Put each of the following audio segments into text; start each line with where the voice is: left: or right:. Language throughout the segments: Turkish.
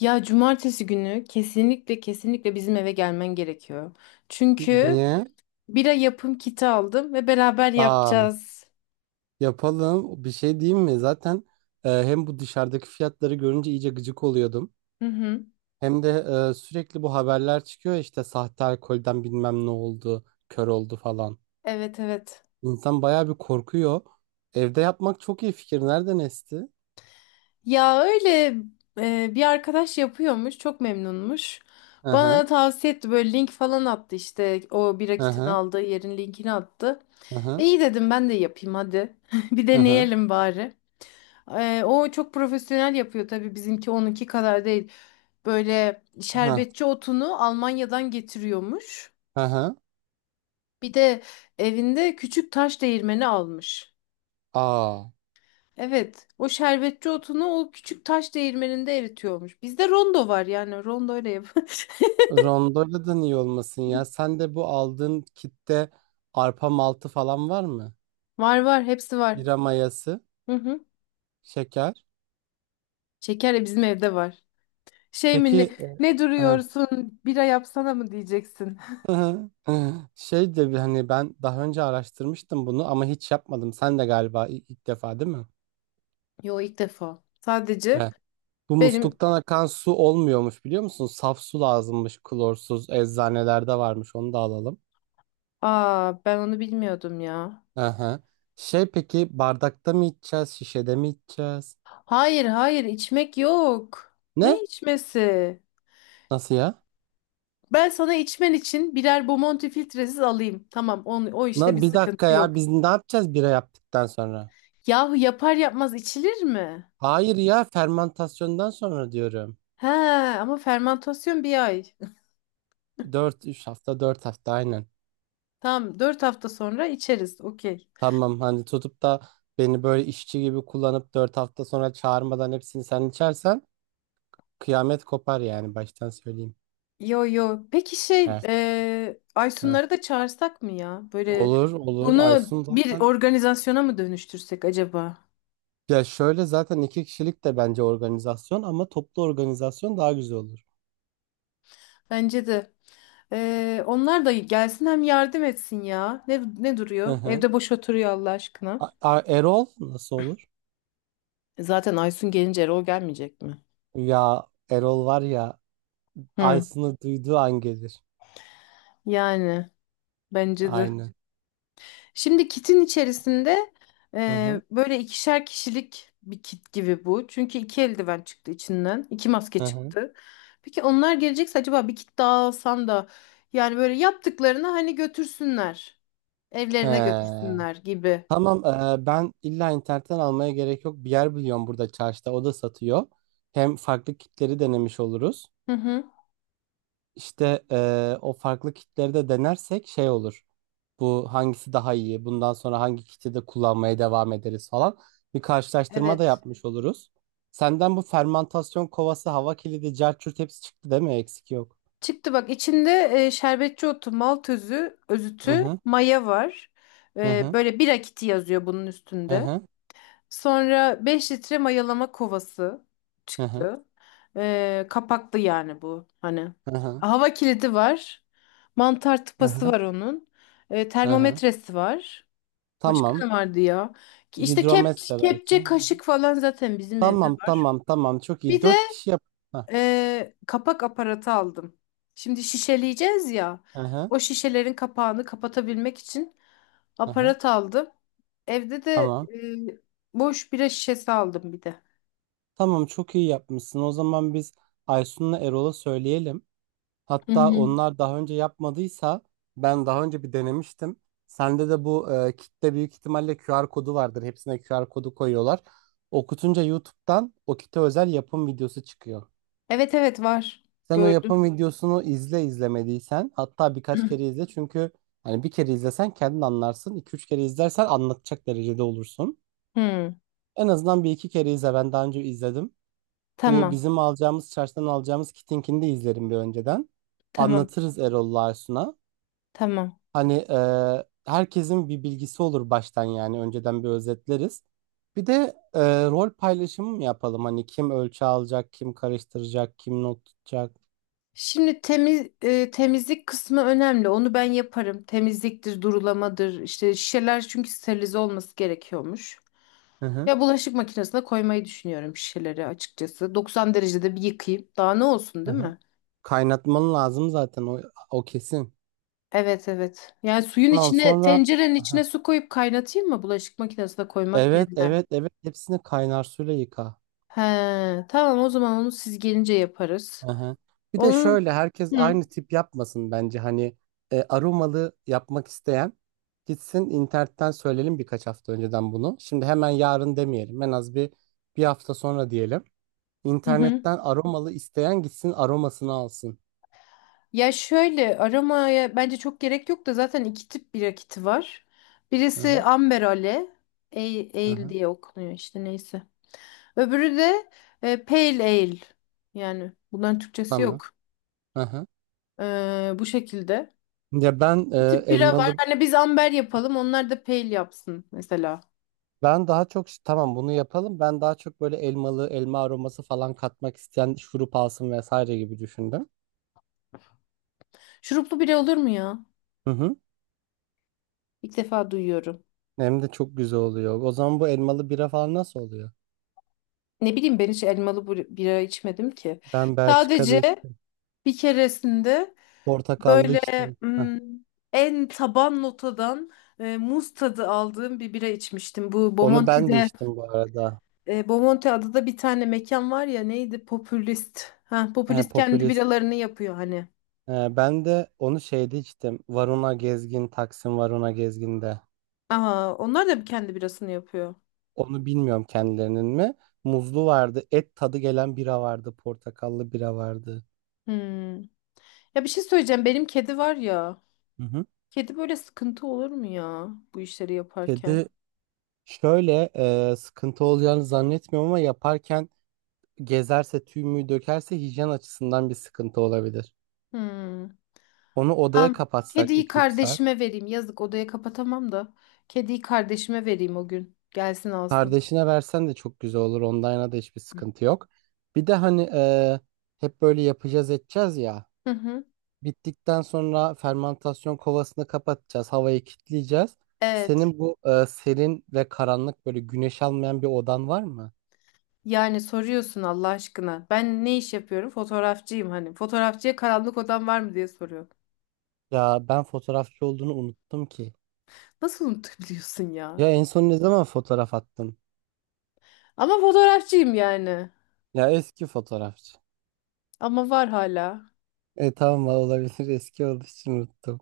left: Ya cumartesi günü kesinlikle kesinlikle bizim eve gelmen gerekiyor. Çünkü
right: Niye?
left: bira yapım kiti aldım ve beraber
right: Aa,
left: yapacağız.
right: yapalım. Bir şey diyeyim mi? Zaten hem bu dışarıdaki fiyatları görünce iyice gıcık oluyordum.
left: Hı hı.
right: Hem de sürekli bu haberler çıkıyor ya işte sahte alkolden bilmem ne oldu, kör oldu falan.
left: Evet, evet.
right: İnsan bayağı bir korkuyor. Evde yapmak çok iyi fikir. Nereden esti?
left: Ya öyle bir arkadaş yapıyormuş, çok memnunmuş.
right: Hı
left: Bana
right: hı.
left: da tavsiye etti, böyle link falan attı, işte o bira
right: Hı
left: kitini
right: hı.
left: aldığı yerin linkini attı.
right: Hı
left: E,
right: hı.
left: İyi dedim, ben de yapayım hadi. Bir
right: Hı hı.
left: deneyelim bari. O çok profesyonel yapıyor tabii, bizimki onunki kadar değil. Böyle
right: Hı
left: şerbetçi otunu Almanya'dan getiriyormuş.
right: hı. Hı.
left: Bir de evinde küçük taş değirmeni almış.
right: Aa.
left: Evet, o şerbetçi otunu o küçük taş değirmeninde eritiyormuş. Bizde rondo var, yani rondo ile yap.
right: Rondoladan iyi olmasın ya. Sen de bu aldığın kitte arpa maltı falan var mı?
left: Var var, hepsi var.
right: Bira mayası,
left: Hı hı.
right: şeker.
left: Şeker de bizim evde var. Şey mi ne,
right: Peki
left: ne duruyorsun bira yapsana mı diyeceksin?
right: e, şey de bir hani ben daha önce araştırmıştım bunu ama hiç yapmadım. Sen de galiba ilk defa değil mi?
left: Yo, ilk defa. Sadece
right: Evet. Bu
left: benim.
right: musluktan akan su olmuyormuş biliyor musun? Saf su lazımmış, klorsuz, eczanelerde varmış, onu da alalım.
left: Aa, ben onu bilmiyordum ya.
right: Aha. Şey, peki bardakta mı içeceğiz, şişede mi içeceğiz?
left: Hayır, hayır, içmek yok.
right: Ne?
left: Ne içmesi?
right: Nasıl ya?
left: Ben sana içmen için birer Bomonti filtresiz alayım. Tamam, o işte bir
right: Na, bir dakika
left: sıkıntı
right: ya,
left: yok.
right: biz ne yapacağız bira yaptıktan sonra?
left: Yahu yapar yapmaz içilir mi?
right: Hayır ya, fermentasyondan sonra diyorum.
left: He, ama fermantasyon bir ay.
right: Dört, üç hafta, 4 hafta, aynen.
left: Tamam, 4 hafta sonra içeriz. Okey.
right: Tamam, hani tutup da beni böyle işçi gibi kullanıp 4 hafta sonra çağırmadan hepsini sen içersen kıyamet kopar, yani baştan söyleyeyim.
left: Yo yo. Peki
right: Heh, heh.
left: Aysunları da çağırsak mı ya? Böyle
right: Olur olur,
left: bunu
right: Aysun
left: bir
right: zaten,
left: organizasyona mı dönüştürsek acaba?
right: ya şöyle, zaten iki kişilik de bence organizasyon ama toplu organizasyon daha güzel olur.
left: Bence de. Onlar da gelsin, hem yardım etsin ya. Ne
right: Hı
left: duruyor?
right: hı.
left: Evde boş oturuyor Allah aşkına.
right: A- A- Erol nasıl olur?
left: Zaten Aysun gelince Erol gelmeyecek mi?
right: Ya Erol var ya,
left: Hı.
right: Aysun'u duyduğu an gelir.
left: Yani bence de.
right: Aynen.
left: Şimdi kitin içerisinde
right: Hı hı.
left: böyle ikişer kişilik bir kit gibi bu. Çünkü iki eldiven çıktı içinden. İki maske
right: Hı hı.
left: çıktı. Peki onlar gelecekse acaba bir kit daha alsam da, yani böyle yaptıklarını hani götürsünler.
right: He.
left: Evlerine götürsünler gibi.
right: Tamam, ben illa internetten almaya gerek yok. Bir yer biliyorum burada çarşıda, o da satıyor. Hem farklı kitleri denemiş oluruz.
left: Hı hı.
right: İşte o farklı kitleri de denersek şey olur. Bu hangisi daha iyi? Bundan sonra hangi kiti de kullanmaya devam ederiz falan. Bir karşılaştırma da
left: Evet.
right: yapmış oluruz. Senden bu fermantasyon kovası, hava kilidi, carçurt, hepsi çıktı değil mi? Eksik yok.
left: Çıktı, bak içinde şerbetçi otu, malt özü,
right: Hı
left: özütü,
right: hı,
left: maya var.
right: hı
left: E,
right: hı,
left: böyle bir akiti yazıyor bunun
right: hı
left: üstünde.
right: hı,
left: Sonra 5 litre mayalama kovası
right: hı hı,
left: çıktı. Kapaklı yani bu, hani.
right: hı
left: Hava kilidi var. Mantar
right: hı,
left: tıpası
right: hı.
left: var onun. E,
right: Hı hı.
left: termometresi var. Başka
right: Tamam.
left: ne vardı ya? Ki İşte
right: Hidrometre belki.
left: kepçe, kaşık falan zaten bizim evde
right: Tamam
left: var.
right: tamam tamam, çok iyi.
left: Bir de
right: Dört kişi yap. Heh.
left: kapak aparatı aldım. Şimdi şişeleyeceğiz ya.
right: Aha,
left: O şişelerin kapağını kapatabilmek için
right: aha,
left: aparat aldım. Evde de
right: tamam.
left: boş bira şişesi aldım bir de.
right: Tamam, çok iyi yapmışsın. O zaman biz Aysun'la Erol'a söyleyelim.
left: Hı
right: Hatta
left: hı.
right: onlar daha önce yapmadıysa, ben daha önce bir denemiştim. Sende de bu kitle büyük ihtimalle QR kodu vardır. Hepsine QR kodu koyuyorlar. Okutunca YouTube'dan o kite özel yapım videosu çıkıyor.
left: Evet, evet, var.
right: Sen o
left: Gördüm.
right: yapım videosunu izle, izlemediysen hatta birkaç kere izle, çünkü hani bir kere izlesen kendin anlarsın. İki üç kere izlersen anlatacak derecede olursun.
left: Hmm,
right: En azından bir iki kere izle. Ben daha önce izledim. Bu
left: tamam,
right: bizim alacağımız, çarşıdan alacağımız Kitink'ini de izlerim bir önceden.
left: tamam,
right: Anlatırız Erol'la Aysun'a.
left: tamam.
right: Hani herkesin bir bilgisi olur baştan yani. Önceden bir özetleriz. Bir de rol paylaşımı mı yapalım? Hani kim ölçü alacak, kim karıştıracak, kim not tutacak.
left: Şimdi temizlik kısmı önemli. Onu ben yaparım. Temizliktir, durulamadır. İşte şişeler, çünkü sterilize olması gerekiyormuş.
right: Hı hı.
left: Ya bulaşık makinesine koymayı düşünüyorum şişeleri, açıkçası. 90 derecede bir yıkayayım. Daha ne olsun,
right: Hı
left: değil
right: hı.
left: mi?
right: Kaynatman lazım zaten o kesin.
left: Evet, evet. Yani suyun
right: Tamam
left: içine,
right: sonra...
left: tencerenin
right: Aha.
left: içine su koyup kaynatayım mı bulaşık makinesine koymak
right: Evet,
left: yerine?
right: evet, evet. Hepsini kaynar suyla yıka.
left: He, tamam, o zaman onu siz gelince yaparız.
right: Aha. Bir de
left: Onun.
right: şöyle, herkes
left: Hı,
right: aynı tip yapmasın bence. Hani aromalı yapmak isteyen gitsin internetten, söyleyelim birkaç hafta önceden bunu. Şimdi hemen yarın demeyelim, en az bir hafta sonra diyelim.
left: hı hı.
right: İnternetten aromalı isteyen gitsin aromasını alsın.
left: Ya şöyle, aramaya bence çok gerek yok da, zaten iki tip bir rakiti var. Birisi
right: Aha,
left: Amber Ale, Ale
right: aha,
left: diye okunuyor işte, neyse. Öbürü de pale ale. Yani bunların Türkçesi
right: tamam.
left: yok.
right: Aha.
left: Bu şekilde.
right: Ya ben
left: Bir tip bira var.
right: elmalı,
left: Hani biz amber yapalım. Onlar da pale yapsın mesela.
right: ben daha çok, tamam bunu yapalım, ben daha çok böyle elmalı, elma aroması falan katmak isteyen şurup alsın vesaire gibi düşündüm.
left: Şuruplu bira olur mu ya?
right: Hı hı.
left: İlk defa duyuyorum.
right: Hem de çok güzel oluyor. O zaman bu elmalı bira falan nasıl oluyor?
left: Ne bileyim, ben hiç elmalı bira içmedim ki.
right: Ben Belçika'da
left: Sadece
right: içtim.
left: bir keresinde
right: Portakallı
left: böyle
right: içtim. Heh.
left: hmm, en taban notadan muz tadı aldığım bir bira içmiştim. Bu
right: Onu ben de
left: Bomonti'de.
right: içtim bu arada.
left: Bomonti adada bir tane mekan var ya, neydi? Popülist. Ha,
right: He,
left: popülist kendi
right: popülist.
left: biralarını yapıyor hani.
right: He, ben de onu şeyde içtim. Varuna Gezgin, Taksim Varuna Gezgin'de.
left: Aha, onlar da bir kendi birasını yapıyor.
right: Onu bilmiyorum kendilerinin mi. Muzlu vardı. Et tadı gelen bira vardı. Portakallı bira vardı.
left: Hmm. Ya bir şey söyleyeceğim. Benim kedi var ya.
right: Hı hı.
left: Kedi böyle sıkıntı olur mu ya bu işleri yaparken?
right: Kedi şöyle, sıkıntı olacağını zannetmiyorum ama yaparken gezerse, tüy mü dökerse, hijyen açısından bir sıkıntı olabilir.
left: Hmm.
right: Onu odaya
left: Tamam.
right: kapatsak
left: Kediyi
right: iki üç saat.
left: kardeşime vereyim. Yazık, odaya kapatamam da. Kediyi kardeşime vereyim o gün. Gelsin alsın.
right: Kardeşine versen de çok güzel olur. Online'a da hiçbir sıkıntı yok. Bir de hani hep böyle yapacağız edeceğiz ya.
left: Hı hı.
right: Bittikten sonra fermantasyon kovasını kapatacağız. Havayı kilitleyeceğiz.
left: Evet.
right: Senin bu serin ve karanlık, böyle güneş almayan bir odan var mı?
left: Yani soruyorsun Allah aşkına. Ben ne iş yapıyorum? Fotoğrafçıyım hani. Fotoğrafçıya karanlık odam var mı diye soruyor.
right: Ya ben fotoğrafçı olduğunu unuttum ki.
left: Nasıl unutabiliyorsun ya?
right: Ya en son ne zaman fotoğraf attın?
left: Ama fotoğrafçıyım yani.
right: Ya eski fotoğrafçı.
left: Ama var hala.
right: E tamam, olabilir eski olduğu için unuttum.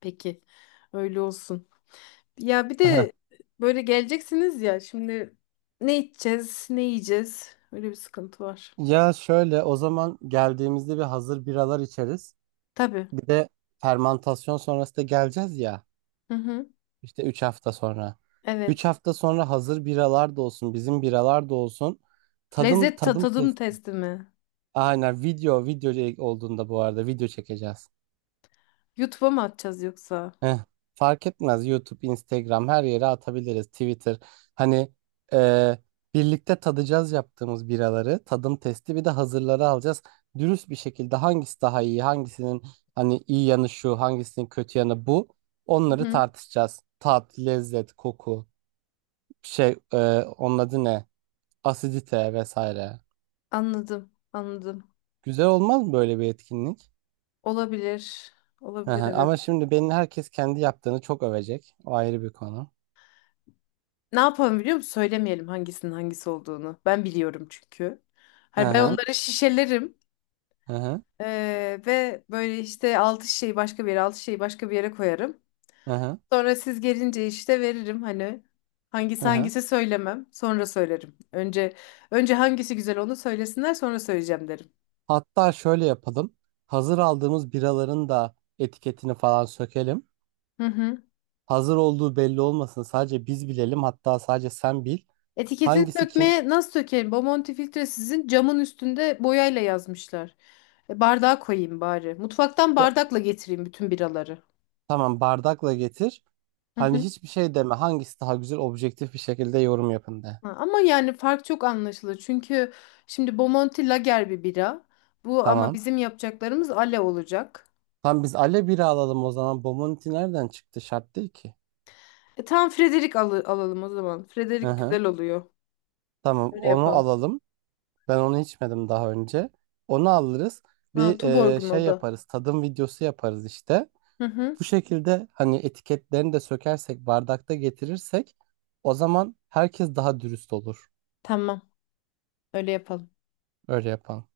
left: Peki. Öyle olsun. Ya bir de böyle geleceksiniz ya. Şimdi ne içeceğiz, ne yiyeceğiz? Öyle bir sıkıntı var.
right: Ya şöyle, o zaman geldiğimizde bir hazır biralar içeriz.
left: Tabii.
right: Bir de fermantasyon sonrası da geleceğiz ya,
left: Hı hı.
right: işte 3 hafta sonra. 3
left: Evet.
right: hafta sonra hazır biralar da olsun, bizim biralar da olsun. Tadım,
left: Lezzet
right: tadım
left: tadım
right: testi.
left: testi mi?
right: Aynen, video olduğunda bu arada, video çekeceğiz.
left: YouTube'a mı atacağız yoksa?
right: Eh, fark etmez. YouTube, Instagram, her yere atabiliriz. Twitter. Hani e, birlikte tadacağız yaptığımız biraları. Tadım testi, bir de hazırları alacağız. Dürüst bir şekilde hangisi daha iyi, hangisinin hani iyi yanı şu, hangisinin kötü yanı bu.
left: Hı
right: Onları
left: hı.
right: tartışacağız. Tat, lezzet, koku, şey, onun adı ne? Asidite vesaire.
left: Anladım, anladım.
right: Güzel olmaz mı böyle bir etkinlik?
left: Olabilir.
right: Hı hı.
left: Olabilir,
right: Ama
left: evet.
right: şimdi benim herkes kendi yaptığını çok övecek. O ayrı bir konu.
left: Ne yapalım, biliyor musun? Söylemeyelim hangisinin hangisi olduğunu. Ben biliyorum çünkü.
right: Hı
left: Hani ben
right: hı.
left: onları şişelerim.
right: Hı hı.
left: Ve böyle işte altı şişeyi başka bir yere, altı şişeyi başka bir yere koyarım.
right: Hı hı.
left: Sonra siz gelince işte veririm, hani
right: Hı
left: hangisi
right: hı.
left: hangisi söylemem. Sonra söylerim. Önce hangisi güzel onu söylesinler, sonra söyleyeceğim derim.
right: Hatta şöyle yapalım. Hazır aldığımız biraların da etiketini falan sökelim.
left: Hı hı.
right: Hazır olduğu belli olmasın. Sadece biz bilelim. Hatta sadece sen bil.
left: Etiketini
right: Hangisi kim?
left: sökmeye nasıl sökerim? Bomonti filtre sizin camın üstünde boyayla yazmışlar. Bardağa koyayım bari. Mutfaktan
right: Da-
left: bardakla getireyim bütün biraları.
right: tamam, bardakla getir. Hani hiçbir şey deme. Hangisi daha güzel, objektif bir şekilde yorum yapın de.
left: Ha, ama yani fark çok anlaşılır. Çünkü şimdi Bomonti lager bir bira. Bu ama
right: Tamam.
left: bizim yapacaklarımız ale olacak.
right: Tamam, biz Ale bira alalım o zaman. Bomonti nereden çıktı? Şart değil ki.
left: Tamam Frederick alalım o zaman.
right: Hı
left: Frederick
right: hı.
left: güzel oluyor.
right: Tamam,
left: Öyle
right: onu
left: yapalım.
right: alalım. Ben onu içmedim daha önce. Onu alırız.
left: Ha,
right: Bir
left: Tuborg'un o
right: şey
left: da.
right: yaparız. Tadım videosu yaparız işte.
left: Hı hı.
right: Bu şekilde hani etiketlerini de sökersek, bardakta getirirsek o zaman herkes daha dürüst olur.
left: Tamam. Öyle yapalım.
right: Öyle yapan.